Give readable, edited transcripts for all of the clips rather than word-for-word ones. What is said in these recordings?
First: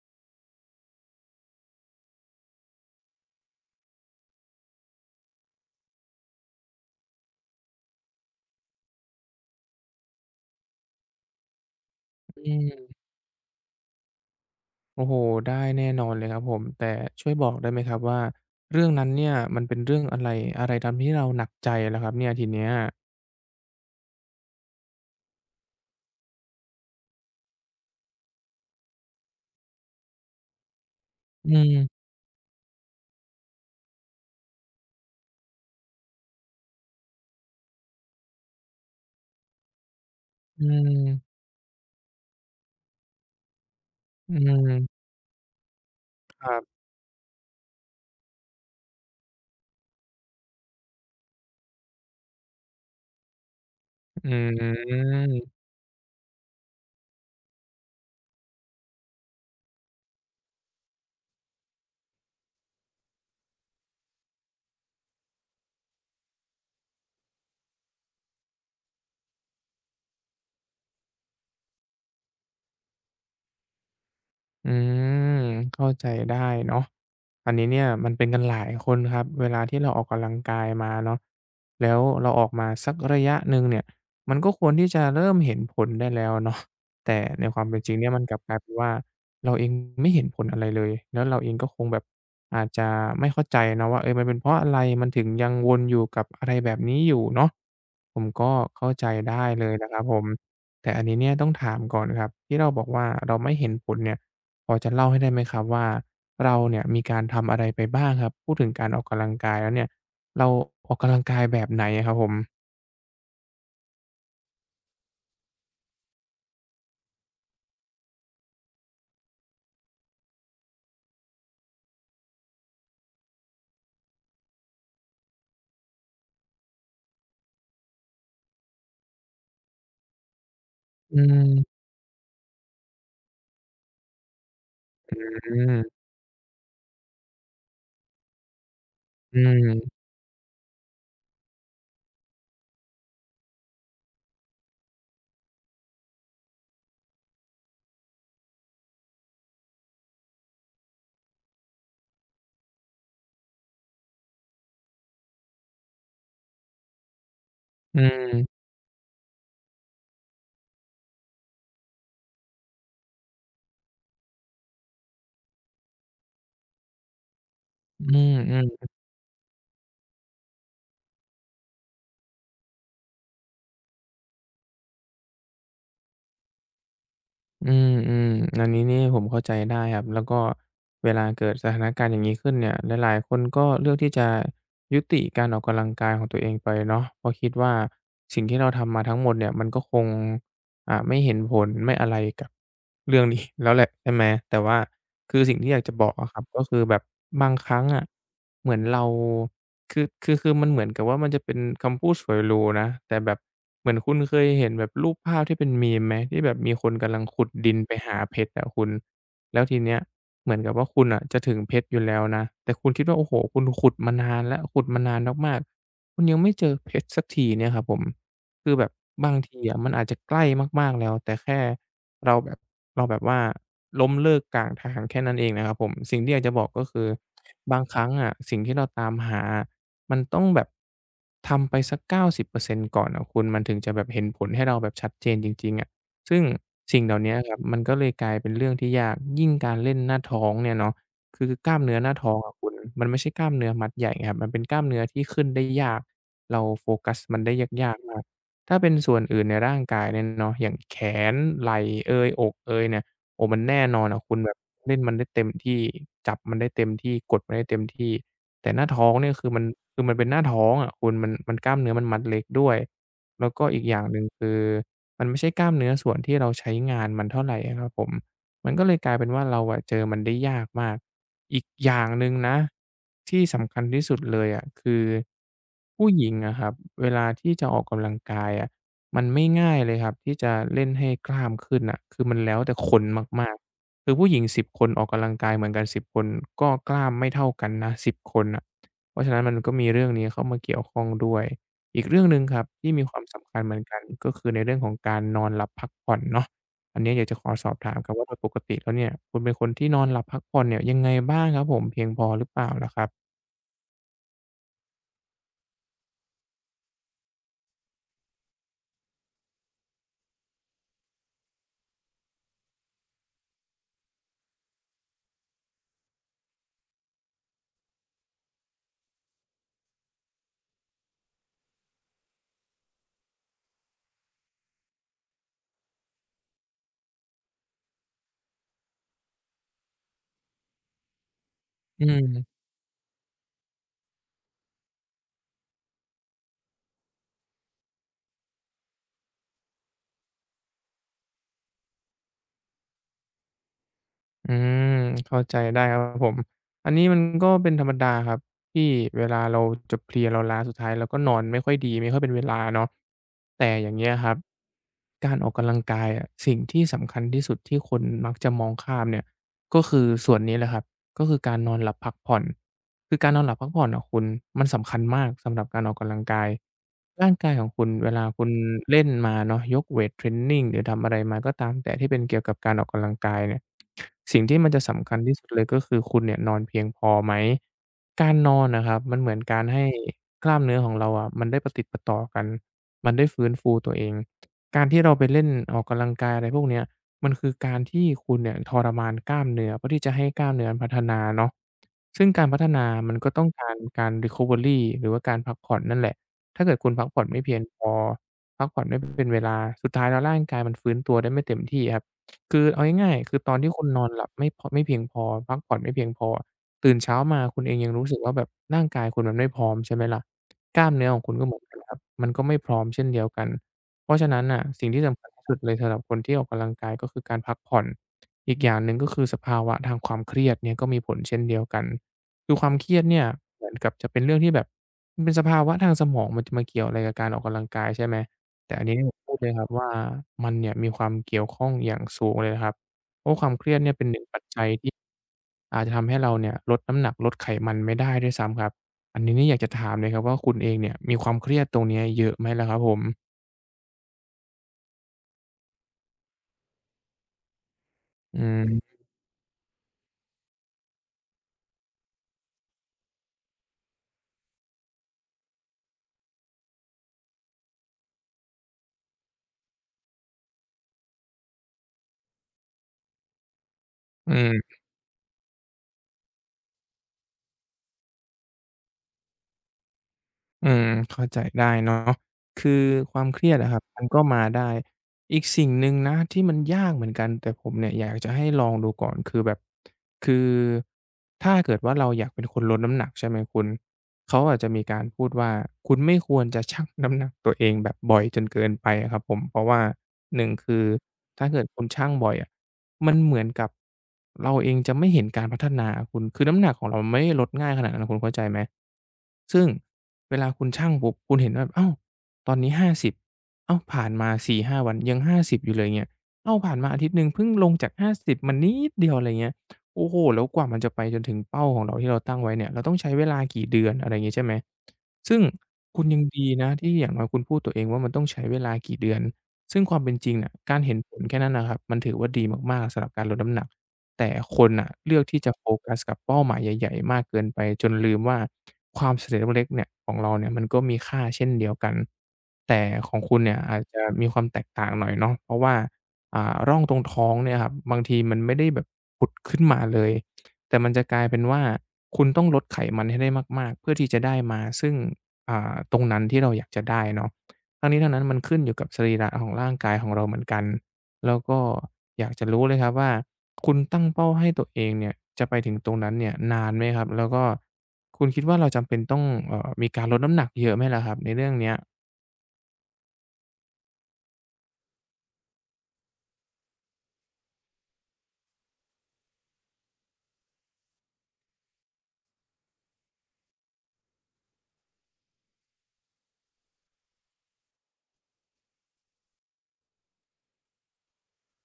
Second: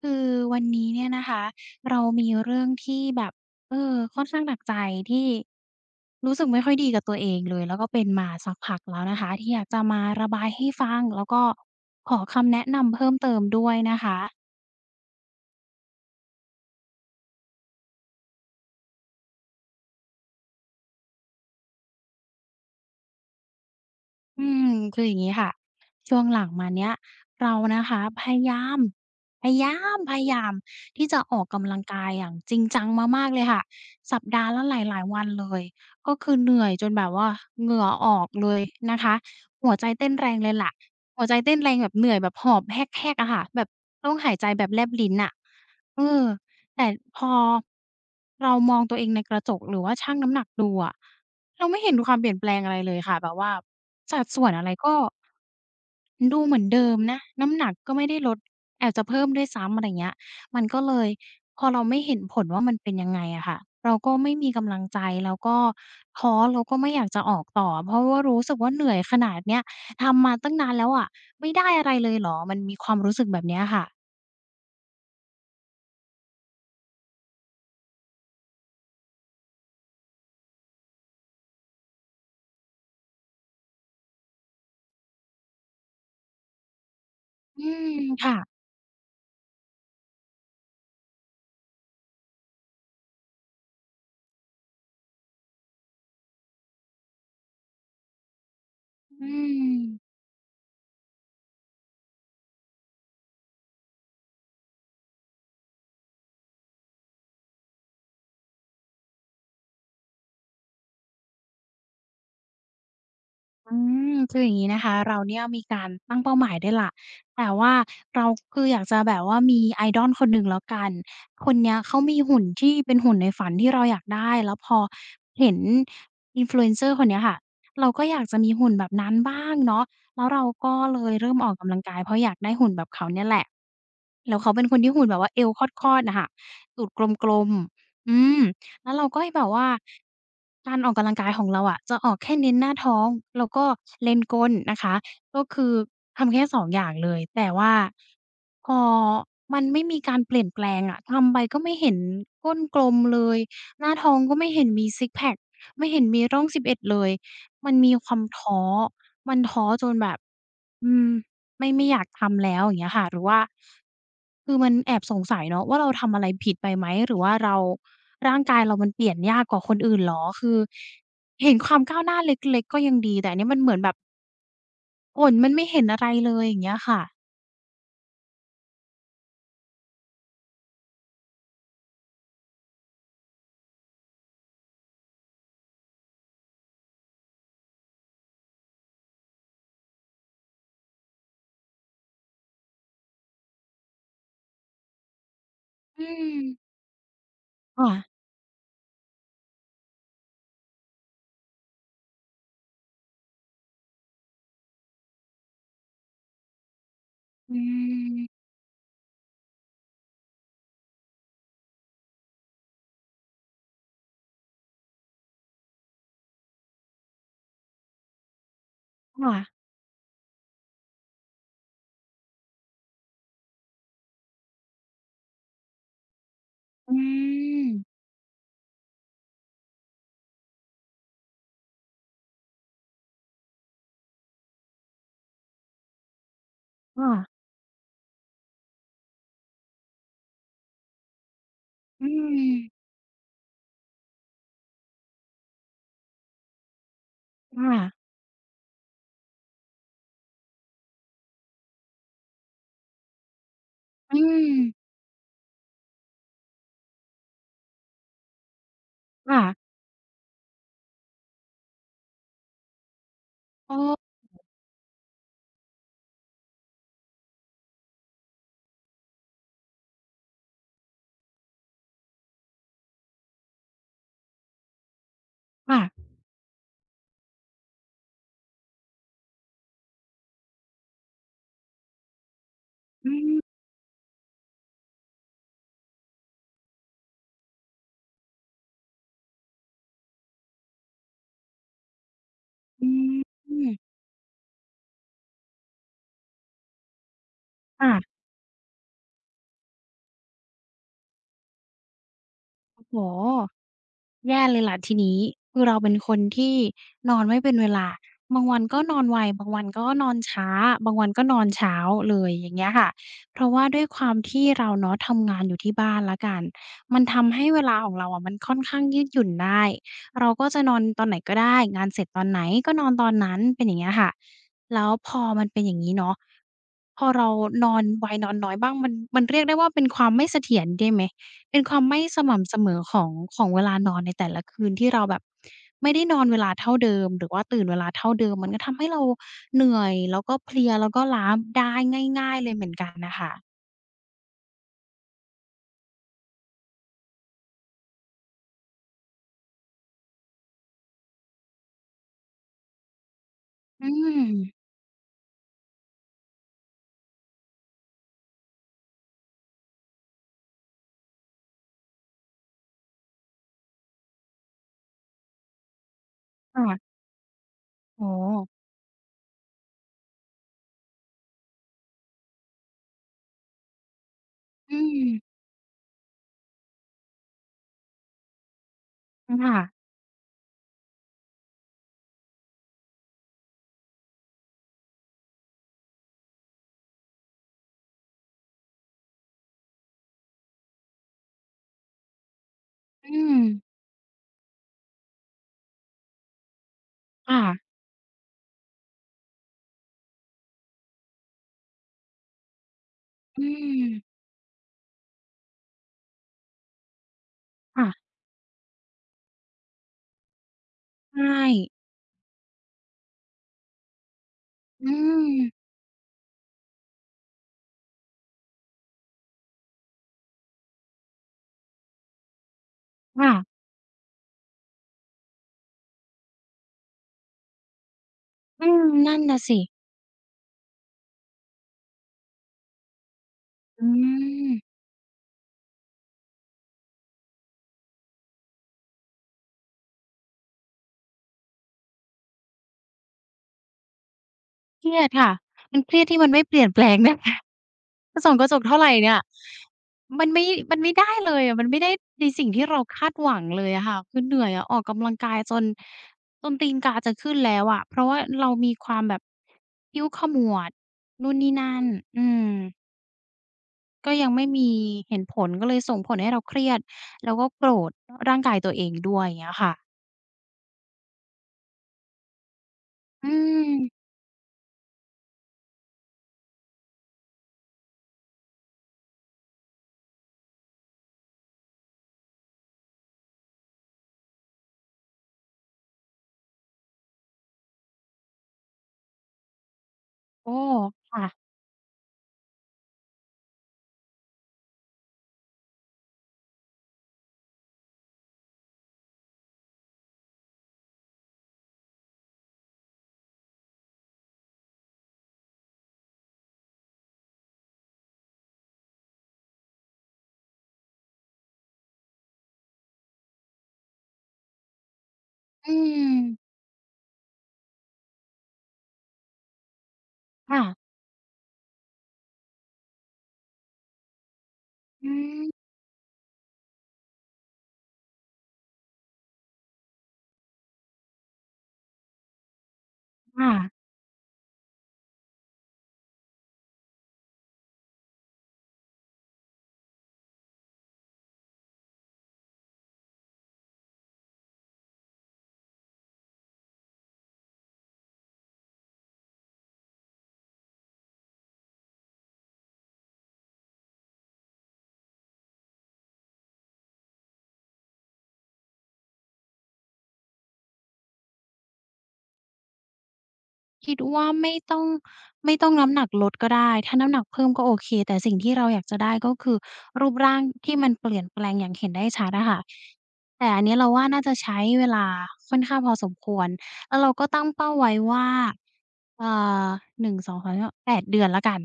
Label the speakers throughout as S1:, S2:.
S1: คือวันนี้เนี่ยนะคะเรามีเรื่องที่แบบค่อนข้างหนักใจที่รู้สึกไม่ค่อยดีกับตัวเองเลยแล้วก็เป็นมาสักพักแล้วนะคะที่อยากจะมาระบายให้ฟังแล้วก็ขอ
S2: อื
S1: คำแนะ
S2: ม
S1: นำเพิ่มเติมด้วยนะคะ
S2: โอ้โฮได้แน่นอนเลยครับผม แต่ช่วยบอกได้ไหมครับว่าเรื่องนั้นเนี่ยมันเป็นเรื่องอะไร อะไรทำให้เราหนักใจล่ะครับเนี่ยทีเนี้ย
S1: อืมคืออย่างนี้ค่ะช่วงหลังมาเนี้ยเรานะคะพยายามพยายามพยายามที่จะออก
S2: อื
S1: กำลังกา
S2: ม
S1: ยอย่างจริงจังมามากๆเลยค่ะสัปดาห์ละหลายๆวันเลยก็คือเหนื่อยจนแบบว่าเหงื่อออกเลยนะคะหัวใจเต้นแรงเลย
S2: อื
S1: ล่ะหัวใจ
S2: ม
S1: เต้นแรงแบบเหนื่อยแบบหอบแฮกๆอะค่ะแบบต้องหา
S2: อื
S1: ยใจแบบแล
S2: ม
S1: บลิ้นน่ะเออ
S2: ครับ
S1: แต่พอเรามองตัวเองในกระจกหรือว่าชั่งน้ำหนักดูอะเราไม่เห็นความเปลี่ยนแปลงอะไรเลยค่ะแบบว่าสัด
S2: อื
S1: ส่วนอะไรก็
S2: ม
S1: ดูเหมือนเดิมนะน้ำหนักก็ไม่ได้ลดแอบจะเพิ่มด้วยซ้ำอะไรเงี้ยมันก็เลยพอเราไม่เห็นผลว่ามันเป็นยังไงอะค่ะเราก็ไม่มีกำลังใจแล้วก็ท้อแล้วก็ไม่อยากจะออกต่อเพราะว่ารู้สึกว่าเหนื่อยขนาดเนี้ยทำมาตั้งนานแล้วอะไม่ได้อะไรเลยเหรอมันมีความรู้สึกแบบเนี้ยค่ะ
S2: อืมเข้าใจได้เนาะอันนี้เนี่ยมันเป็นกันหลายคนครับเวลาที่เราออกกำลังกายมาเนาะแล้วเราออกมาสักระยะหนึ่งเนี่ยมันก็ควรที่จะเริ่มเห็นผลได้แล้วเนาะแต่ในค
S1: อื
S2: วามเป็นจริง
S1: ม
S2: เนี่ยมันก
S1: ค่ะ
S2: ลับกลายเป็นว่าเราเองไม่เห็นผลอะไรเลยแล้วเราเองก็คงแบบอาจจะไม่เข้าใจเนาะว่าเออมันเป็นเพราะอะไรมันถึงยังวนอยู่กับอะไรแบบนี้อยู่เนาะผมก็เข้าใจ
S1: อื
S2: ได้เลย
S1: ม
S2: นะครับผมแต่อันนี้เนี่ยต้องถามก่อนครับที่เราบอกว่าเราไม่เห็นผลเนี่ย พอจะเล่าให้ได้ไหมครับว่าเราเนี่ยมีการทำอะไรไปบ้างครับพูดถึงการออกกำลังกายแล้วเนี่ยเราออกกำลังกายแบบไหนอะครับผม
S1: อืมคืออย่างงี้นะคะเราเนี่ยมีการตั้งเป้าหมายด้วยล่ะแต่ว่าเราคืออยากจะแบบว่ามีไอด o l คนหนึ่งแล้วกันคนเนี้ยเขามีหุ่นที่เป็นหุ่นในฝันที่เราอยากได้แล้วพอเห็น influencer คนเนี้ยค่ะเราก็อยากจะมีหุ่นแบบนั้นบ้างเนาะแล้วเราก็เลย
S2: อื
S1: เริ่มออกกำลัง
S2: ม
S1: กายเพราะอยากได้หุ่นแบบเขาเนี่ยแหละแล้วเขาเป็นคนที่หุ่นแบบว่าเอว
S2: อืม
S1: คอดๆน่ะค่ะตูดกลมๆอืม แล้วเราก็
S2: อื
S1: แบบว่า
S2: ม
S1: การออกกำลังกายของเราอะจะออกแค่เน้นหน้าท้องแล้วก็เล็งก้นนะคะก็คือทำแค่2องอย่างเลยแต่ว่าพอมันไม่มีการเปลี่ยนแปลงอะทำไปก็ไม่เห็นก้นกลมเลยหน้าท้องก็ไม่เห็นมีซิกซ์แพกไม่เห็นมีร่อง 11เลยมันมี
S2: อื
S1: ความท้อ
S2: ม
S1: มันท้อจนแบบอืม ไม่อยากทำแล้วอย่างเงี้ยค่ะหรือว่าคือมันแอบสงสัยเนาะว่าเราทำอะไรผิดไปไหมหรือว่าเรา
S2: อื
S1: ร่างกายเรา
S2: มๆ
S1: มันเปลี่ยนยากกว่าคนอื่นเหรอคือเห็นความก้าวหน้าเล็กๆก็ยังดีแต่อันนี้มันเหมือนแบบผลมันไม่เห็นอะไรเลยอย่างเงี้ยค่ะ
S2: อืมอืมอันนี้นี่ผมเข้าใจได้ครับแล้วก็เวลาเกิดสถานการณ์อย่างนี้ขึ้นเนี่ยหลายๆคนก็เลือกที่จะยุติการออกกำลังกายของตัวเองไปเนาะเพราะคิดว่าสิ่งที่เราทำมาทั้งหมดเนี่ยมันก็คงไม่เห็นผลไม่อะไรกับเรื่องนี้ แล้วแหละใช่ไหมแต่ว่าคือสิ่งที่อยากจะ
S1: อื
S2: บอกอะค
S1: ม
S2: รับก็คือแบบบางครั้ง
S1: ค่ะ
S2: อะ เหมือนเราคือมันเหมือนกับว่ามันจะเป็นคำพูดฉวยหรูนะแต่แบบเหมือนคุณเคยเห็นแบบรูปภาพที่เป็น meme ไหมที่แบบมีคนกำลังขุด
S1: อื
S2: ดินไปหาเพ
S1: ม
S2: ชรอะคุณแล้วทีเนี้ยเหมือนกับว่าคุณน่ะจะถึงเพชรอยู่แล้วนะแต่คุณคิดว่าโอ้โฮคุณขุดมานานแล้วขุดมานานมากๆคุณยังไม่เจอเพชรสักทีเนี่ยครับผมคือแบบบา
S1: ค่ะ
S2: งทีอะมันอาจจะใกล้มากๆแล้วแต่แค่ เราแบบเราแบบว่าล้มเลิกกลางทางแค่นั้นเองนะครับผมสิ่งที่อยากจะบอกก็
S1: อื
S2: คือ
S1: ม
S2: บางครั้งอะสิ่งที่เราตามหาอะมันต้องแบบทำไปสัก90%กาสิบเปอร์เซ็นต์ก่อนอะคุณมันถึงจะแบบเห็นผลให้เราแบบชัดเจนจริงๆอะซึ่งสิ่ง
S1: ค่ะ
S2: เหล่าเนี้ยครับมันก็เลยกลายเป็นเรื่องที่ยากยิ่งการเล่นหน้าท้องเนี่ยเนาะคือกล้ามเนื้อ
S1: อื
S2: หน้าท้องอะคุณ
S1: ม
S2: มันไม่ใช่กล้ามเนื้อมัดใหญ่ครับมันเป็นกล้ามเนื้อที่ขึ้นได้ยากเราโฟกัสมันได้ยาก
S1: ค่ะ
S2: ๆมาก ถ้าเป็นส่วนอื่นในร่างกายเนี่ยเนาะอย่างแขนไหล่เอยอกเอยเนี่ยโอ้มันแน่นอน
S1: อื
S2: อะคุณแบบ
S1: ม
S2: เล่นมันได้เต็มที่จับมันได้เต็มที่กดมันได้เต็มที่แต่หน้าท้องเนี่ย
S1: ค่ะ
S2: คือมันเป็นหน้าท้องอะคุณมันกล้ามเนื้อมันมัดเล็กด้วยแล้วก็
S1: อ๋อ
S2: อีกอย่างหนึ่งคือมันไม่ใช่กล้ามเนื้อส่วนที่เราใช้งานมันเท่าไรอะครับผม มันก็เลยกลายเป็นว่าเราอะเจอมันได้ยากมากอีกอย่างหนึ่งนะที่สำคัญที่สุดเลยอะคือ
S1: ค่ะ
S2: ผู้หญิงอะครับเวลาที่จะออกกำลังกายอะมันไม่ง่ายเลยครับที่จะเล่นให้กล้ามขึ้นน่ะคือมันแล้วแต่คน
S1: อืม
S2: มากๆคือผู้หญิงสิบคนออกกำลังกายเหมือนกันสิบคนก็กล้ามไม่เท่ากันนะสิบคนน่ะเพราะฉะนั้นมันก็มีเรื่องนี้เข้ามาเกี่ยวข้องด้วยอีกเรื่องหนึ่งครับ
S1: อื
S2: ที่มีความสำคัญเห
S1: ม
S2: มือนกันก็คือในเรื่องของการนอนหลับพักผ่อนเนาะ อันเนี้ยอยากจะขอสอบถามครั
S1: ค่ะ
S2: บว่าโดยปกติแล้วเนี่ยคุณเป็นคนที่นอนหลับพักผ่อนเนี่ยยังไงบ้างครับผมเพียงพอหรือเปล่า
S1: โอ้
S2: ล่ะ
S1: โฮ
S2: ครับ
S1: แย่เลยล่ะทีนี้คือเราเป็นคนที่นอนไม่เป็นเวลาบางวันก็นอนไวบางวันก็นอนช้าบางวันก็นอนเช้าเลยอย่างเงี้ยค่ะเพราะว่าด้วยความที่เราเนาะทำงานอยู่ที่บ้านแล้วกันมันทำให้เวลาของเราอะมันค่อนข้างยืดหยุ่นได้เราก็จะนอนตอนไหนก็ได้งานเสร็จตอนไหนก็นอนตอนนั้นเป็นอย่างเงี้ยค่ะแล้วพอมันเป็นอย่างงี้เนาะพอเรานอนไวนอนน้อยบ้างมันเรียกได้ว่าเป็นความไม่เสถียรได้ไหม เป็นความไม่
S2: อื
S1: ส
S2: ม
S1: ม่ำเสมอของของเวลานอนในแต่ละคืนที่เราแบบไม่ได้นอนเวลาเท่าเดิมหรือว่าตื่นเวลาเท่าเดิมมันก็ทำให้เราเหนื่อยแล้วก็เพลียแล้วก็ล้าได้ง่ายๆเลยเหมือนกันน่ะค่ะ
S2: อืมเข้าใจได้ครับผมอันนี้มันก็เป็นธรรมดาครับที่เวลาเราจะเพลียเราล้าสุดท้ายเราก็นอนไม่ค่อยดีไม่ค่อยเป็นเวลาเนาะแต่
S1: อื
S2: อย่างเงี้ยครับ
S1: ม
S2: การออกกำลังกายอะสิ่งที่สำคัญที่สุดที่คนมักจะมองข้ามเนี่ยก็คือส่วนนี้แหละครับก็คือการนอนหลับพักผ่อน คือการนอนหลับพักผ่อนอะคุณมันสำคัญมากสำหรับการออกกำลังกาย
S1: ค่ะ
S2: ร่างกายของคุณ
S1: โอ้
S2: เวลา
S1: โฮ
S2: คุณเล่นมาเนาะยกเวตเทรนนิงหรือทำอะไรมาก็ตามแต่ที่เป็นเกี่ยวกับการออกกำลังกายเนี่ยสิ่งที่มัน
S1: อื
S2: จะสำคัญที่
S1: ม
S2: สุดเลยก็คือคุณเนี่ยนอนเพียงพอไหมการนอนอะครับมันเหมือนการ
S1: ค่ะ
S2: ให้กล้ามเนื้อของเราอะมันได้ประติดประต่อกันมันได้ฟื้นฟูตัวเองการที่เราไปเล่นออกกำลังกายอะไรพวกเนี้ย มันคือการที่คุณเนี่ยทรมานกล้ามเนื้อเพื่อที่จะให้กล้ามเนื้อมันพัฒนาเนาะซึ่งการพัฒนา
S1: อื
S2: มันก็
S1: ม
S2: ต้องการการ recovery หรือว่าการพักผ่อนนั่นแหละถ้าเกิดคุณพักผ่อน
S1: ค่ะ
S2: ไม่เพียงพอพักผ่อนไม่เป็นเวลาสุดท้ายแล้วร่างกายมันฟื้นตัวได้ไม่เต็มที่ครับคือเอาง่ายๆคือ
S1: อื
S2: ตอนที่คุณนอน
S1: ม
S2: หลับไม่พอไม่เพียงพอพักผ่อนไม่เพียงพอตื่นเช้ามาคุณเอง
S1: ค่ะ
S2: ยังรู้สึกว่าแบบร่างกายคุณมันไม่พร้อมใช่ไหมล่ะกล้ามเนื้อ
S1: ใช
S2: ของคุณ
S1: ่
S2: ก็เหมือนกันครับมันก็ไม่พร้อมเช่นเดียวกัน เพราะฉะนั้นน่ะ
S1: อื
S2: สิ่งที่สำ
S1: ม
S2: คัญที่สุดเลยสำหรับคนที่ออกกำลังกายก็คือการพักผ่อนอีกอย่างหนึ่งก็คือสภาวะทางความเครียดเนี่ยก็มีผลเช่นเดียวกันคือความเครียดเนี่ย
S1: ค่ะ
S2: เหมือนกับจะเป็นเรื่องที่แบบมันเป็นสภาวะทางสมองมันจะมาเกี่ยวอะไรกับการออกกำลังกายใช่ไหม
S1: อื
S2: แต่อั
S1: ม
S2: นนี้ผ
S1: นั่
S2: ม
S1: น
S2: พูด
S1: น่ะ
S2: เลย
S1: สิ
S2: ครับว่ามันเนี่ยมีความเกี่ยวข้องอย่างสูงเลยนะครับเพราะความเครียด
S1: อื
S2: เนี่ยเป็นหนึ่งปัจจัย
S1: ม
S2: ที่อาจจะทำให้เราเนี่ยลดน้ำหนักลดไขมันไม่ได้ด้วยซ้ำครับอันนี้นี่อยากจะถามเลยครับว่าคุณเองเนี่ยมีความเครียดตรงเนี้ยเยอะไหมล่ะครับผม
S1: เครียดค่ะมันเครียดที่มันไม่เปลี่ยนแปลงเนะคะจะส่อง
S2: อื
S1: กระจกเท่าไร
S2: ม
S1: เนี่ยมันไม่มันไม่ได้เลยอะมันไม่ได้ในสิ่งที่เราคาดหวังเลยอะค่ะคือเหนื่อยอะออกกำลังกายจนจนตีนกาจะขึ้นแล้วอะเพราะว่าเรามีความแบบคิ้วขมวดนู่นนี่นั่นอืมก็ยัง
S2: อื
S1: ไม่มี
S2: ม
S1: เห็นผลก็เลยส่งผลให้เราเครียดแล้วก็โกรธร่างกายตัวเองด้วยอย่างเงี้ยค่ะ
S2: อืมเข้าใจได้เนาะคือควา
S1: อื
S2: มเครียดอะครับมั
S1: ม
S2: นก็มาได้อีกสิ่งหนึ่งนะที่มันยากเหมือนกันแต่ผมเนี่ยอยากจะให้ลองดูก่อนคือแบบคือถ้าเกิดว่าเราอยากเป็นคนลดน้ำหนักใช่ไหมคุณเขาอาจจะมีการพูดว่าคุณไม่ควรจะชั่งน้ำหนักตัวเองแบบบ่อยจนเกินไปอะครับผมเพราะว่าหนึ่
S1: โอ้
S2: งคือ
S1: ค่ะ
S2: ถ้าเกิดคุณชั่งบ่อยอะ มันเหมือนกับเราเองจะไม่เห็นการพัฒนาอะคุณคือน้ำหนักของเรามันไม่ได้ลดง่ายขนาดนั้นอะคุณเข้าใจไหมซึ่งเวลาคุณชั่งปุ๊บคุณเห็นว่าอ้าวตอนนี้50อ้าวผ่านมาสี่ห้าวันยังห้าสิบอยู่เลยเงี้ยอ้าวผ่านมาอาทิตย์หนึ่งเพิ่งลงจากห้าสิบมานิดเดียวอะไรเงี้ยโอ้โฮแล้วกว่ามันจะไปจนถึงเป้าของเราที่เราตั้งไว้เนี่ยเราต้องใช้เวลากี่เดือนอะไรงี้ใช่ไหมซึ่ง
S1: อื
S2: คุณ
S1: ม
S2: ยังดีนะที่อย่างน้อยคุณพูดตัวเองว่ามันต้องใช้เวลากี่เดือน ซึ่งความเป็นจริงน่ะ
S1: ค่ะ
S2: การเห็นผลแค่นั้นนะครับมันถือว่าดีมากๆสำหรับการลดน้ำหนักแต่คนน่ะ
S1: อื
S2: เลือกที่
S1: ม
S2: จะโฟกัสกับเป้าหมายใหญ่ๆมากเกินไปจนลืมว่าความสำเร็จเล็กๆเนี่ยของเราเนี่ยมันก็มีค่าเช่นเดียวกันแต่ของคุณ
S1: ค่ะ
S2: เนี่ยอาจจะมีความแตกต่างหน่อยเนาะเพราะว่าร่องตรงท้องเนี่ยครับบางทีมันไม่ได้แบบผุดขึ้นมาเลยแต่มันจะกลายเป็นว่าคุณต้องลดไขมันให้ได้มากๆเพื่อที่จะได้มาซึ่งตรงนั้นที่เราอยากจะได้เนาะ ทั้งนี้ทั้งนั้นมันขึ้นอยู่กับสรีระของร่างกายของเราเหมือนกันแล้วก็อยากจะรู้เลยครับว่าคุณตั้งเป้าให้ตัวเองเนี่ยจะไปถึงตรงนั้นเนี่ยนานไหมครับแล้วก็คุณคิดว่าเราจำเป็นต้องมีการลดน้ำหนักเยอะไหมล่ะครับในเรื่องเนี้ย
S1: คิดว่าไม่ต้องไม่ต้องน้ำหนักลดก็ได้ถ้าน้ำหนักเพิ่มก็โอเคแต่สิ่งที่เราอยากจะได้ก็คือรูปร่างที่มันเปลี่ยนแปลงอย่างเห็นได้ชัดอะค่ะแต่อันเนี้ยเราว่าน่าจะใช้เวลาค่อนข้างพอสมควรแล้วเราก็ตั้งเป้าไว้ว่าเอ่อ1 2 8 เดือนแล้วกัน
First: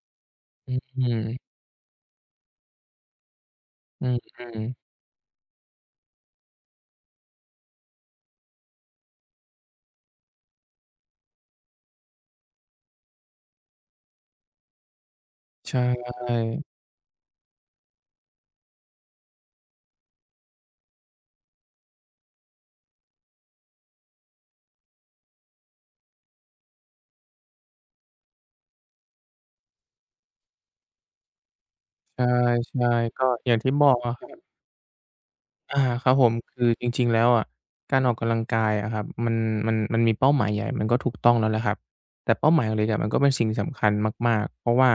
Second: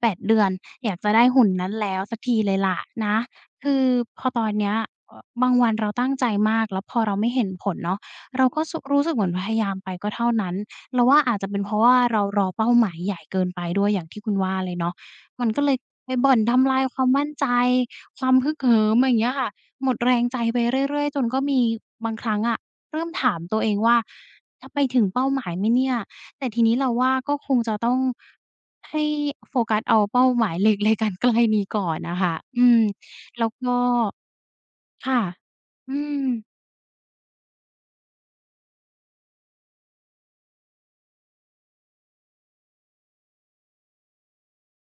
S1: 8เดือนอยาก
S2: อื
S1: จะได้หุ่น
S2: ม
S1: นั้นแล้วสักทีเลยล่ะนะคือ
S2: อื
S1: พอตอน
S2: ม
S1: เนี้ย
S2: ๆ
S1: บางวันเราตั้งใจมากแล้วพอเราไม่เห็นผลเนาะเราก็สรู้สึกเหมือนพยายามไปก็เท่านั้น เราว่าอาจจะเป็นเพราะว่าเรารอเป้าหมายใหญ่เกินไปด้วยอย่างที่คุณว่าเลยเนาะมันก็เลย
S2: ใช่
S1: ไปบ่อนทำลายความมั่นใจความฮึกเหิมอย่างเงี้ยค่ะหมดแรงใจไปเรื่อยๆจนก็มีบางครั้งอะเริ่มถามตัวเองว่าจะไปถึงเป้าหมายไหมเนี่ยแต่ทีนี้เราว่าก็คงจะต้องให้โฟกัสเอาเป้าหมายเล็กๆอันใกล้นี้ก่อนน่ะ
S2: ใช
S1: ค่ะอืม
S2: ่ๆก็
S1: แล้
S2: อ
S1: ว
S2: ย่างที่
S1: ก็
S2: บอกอะครับ
S1: ค่ะ
S2: อา
S1: อื
S2: ครับ
S1: ม
S2: ผมคือจริงๆแล้วอะการออกกำลังกายอะครับมันมันมีเป้าหมายใหญ่มันก็ถูกต้องแล้วแหละครับแต่เป้าหมายเล็กอะมันก็เป็นสิ่งสำคัญมากๆเพราะว่า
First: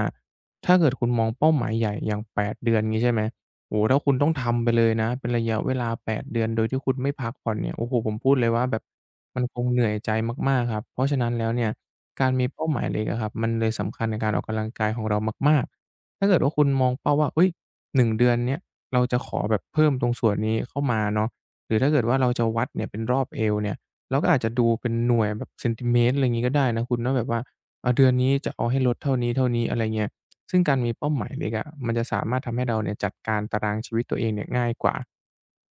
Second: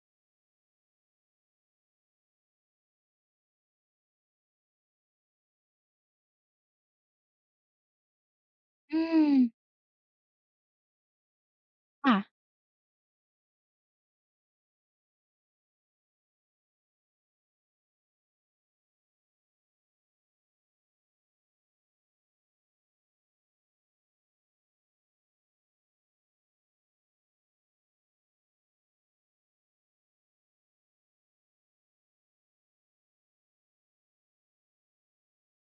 S2: ถ้าเกิดคุณมองเป้าหมายใหญ่อย่าง8เดือนงี้ใช่ไหมโอ้โฮถ้าคุณต้องทำไปเลยนะเป็นระยะเวลาแปดเดือนโดยที่คุณไม่พักผ่อนเนี่ยโอ้โฮผมพูดเลยว่าแบบ
S1: อืม
S2: มันคงเหนื่อยใจมากๆครับเพราะฉะนั้นแล้วเนี่ย
S1: ค่ะ
S2: การมีเป้าหมายเล็กอะครับมันเลยสำคัญในการออกกำลังกายของเรามากๆถ้าเกิดว่าคุณมองเป้าว่าเฮ้ยหนึ่งเดือนเนี้ย เราจะขอแบบเพิ่มตรงส่วนนี้เข้ามาเนาะหรือถ้าเกิดว่าเราจะวัดเนี่ยเป็นรอบเอวเนี่ยเราก็อาจจะดูเป็นหน่วยแบบเซนติเมตรอะไรอย่างงี้ก็ได้นะคุณเนาะแบบว่าอาเดือนนี้จะเอาให้ลดเท่านี้ๆอะไรเงี้ยซึ่งการมีเป้าหมายเล็กอะมันจะสามารถทำให้เราเนี่ยจัดการตารางชีวิตตัวเองเนี่ยง่ายกว่า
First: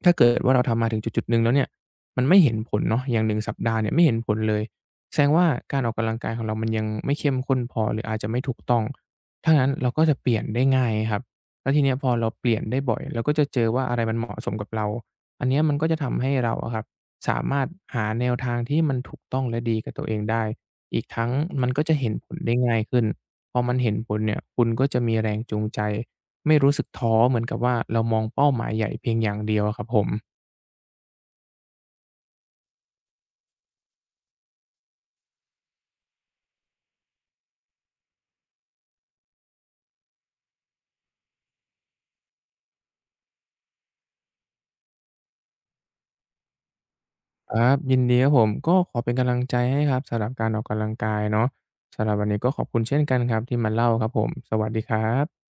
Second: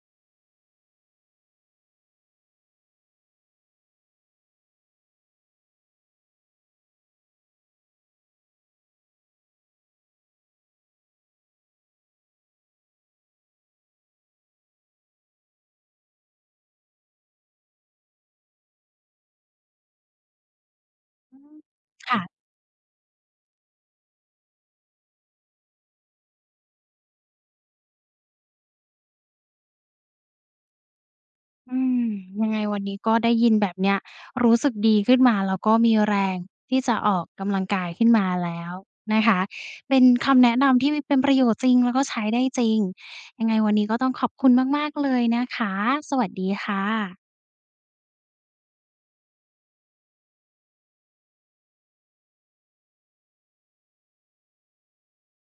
S2: ถ้าเกิดว่าเราทำมาถึงจุดๆหนึ่งแล้วเนี่ยมันไม่เห็นผลเนาะอย่างหนึ่งสัปดาห์เนี่ยไม่เห็นผลเลยแสดงว่าการออกกำลังกายของเรามันยังไม่เข้มข้นพอหรืออาจจะไม่ถูกต้องถ้างั้นเราก็จะเปลี่ยนได้ง่ายครับแล้วทีเนี้ยพอเราเปลี่ยนได้บ่อยเราก็จะเจอว่าอะไรมันเหมาะสมกับเราอันเนี้ยมันก็จะทำให้เราอะครับสามารถหาแนวทางที่มันถูกต้องและดีกับตัวเองได้อีกทั้ง
S1: อืม
S2: มันก็จะเห็น
S1: ค่ะ
S2: ผลได้ง่ายขึ้นพอมันเห็นผลเนี่ยคุณก็จะมีแรงจูงใจ ไม่รู้สึกท้อเหมือนกับว่าเรามองเป้าหมายใหญ่เพียงอย่างเดียวอะครับผม
S1: อืมยังไงวันนี้ก็ได้ยินแบบเนี้ยรู้สึกดีขึ้นมาแล้วก็มีแรงที่จะออกกำลังกายขึ้นมาแล้วนะคะเป็นคำแนะนำที่เป็นประโยชน์จริงแล้วก็ใช้ได้จริงยังไงวันนี้ก็ต้องขอบคุณมากๆเลยนะคะสวัสดีค่ะ
S2: ครับยินดีครับผมก็ขอเป็นกำลังใจให้ครับสำหรับการออกกำลังกายเนาะสำหรับวันนี้ก็ขอบคุณเช่นกันครับที่มาเล่าครับผมสวัสดีครับ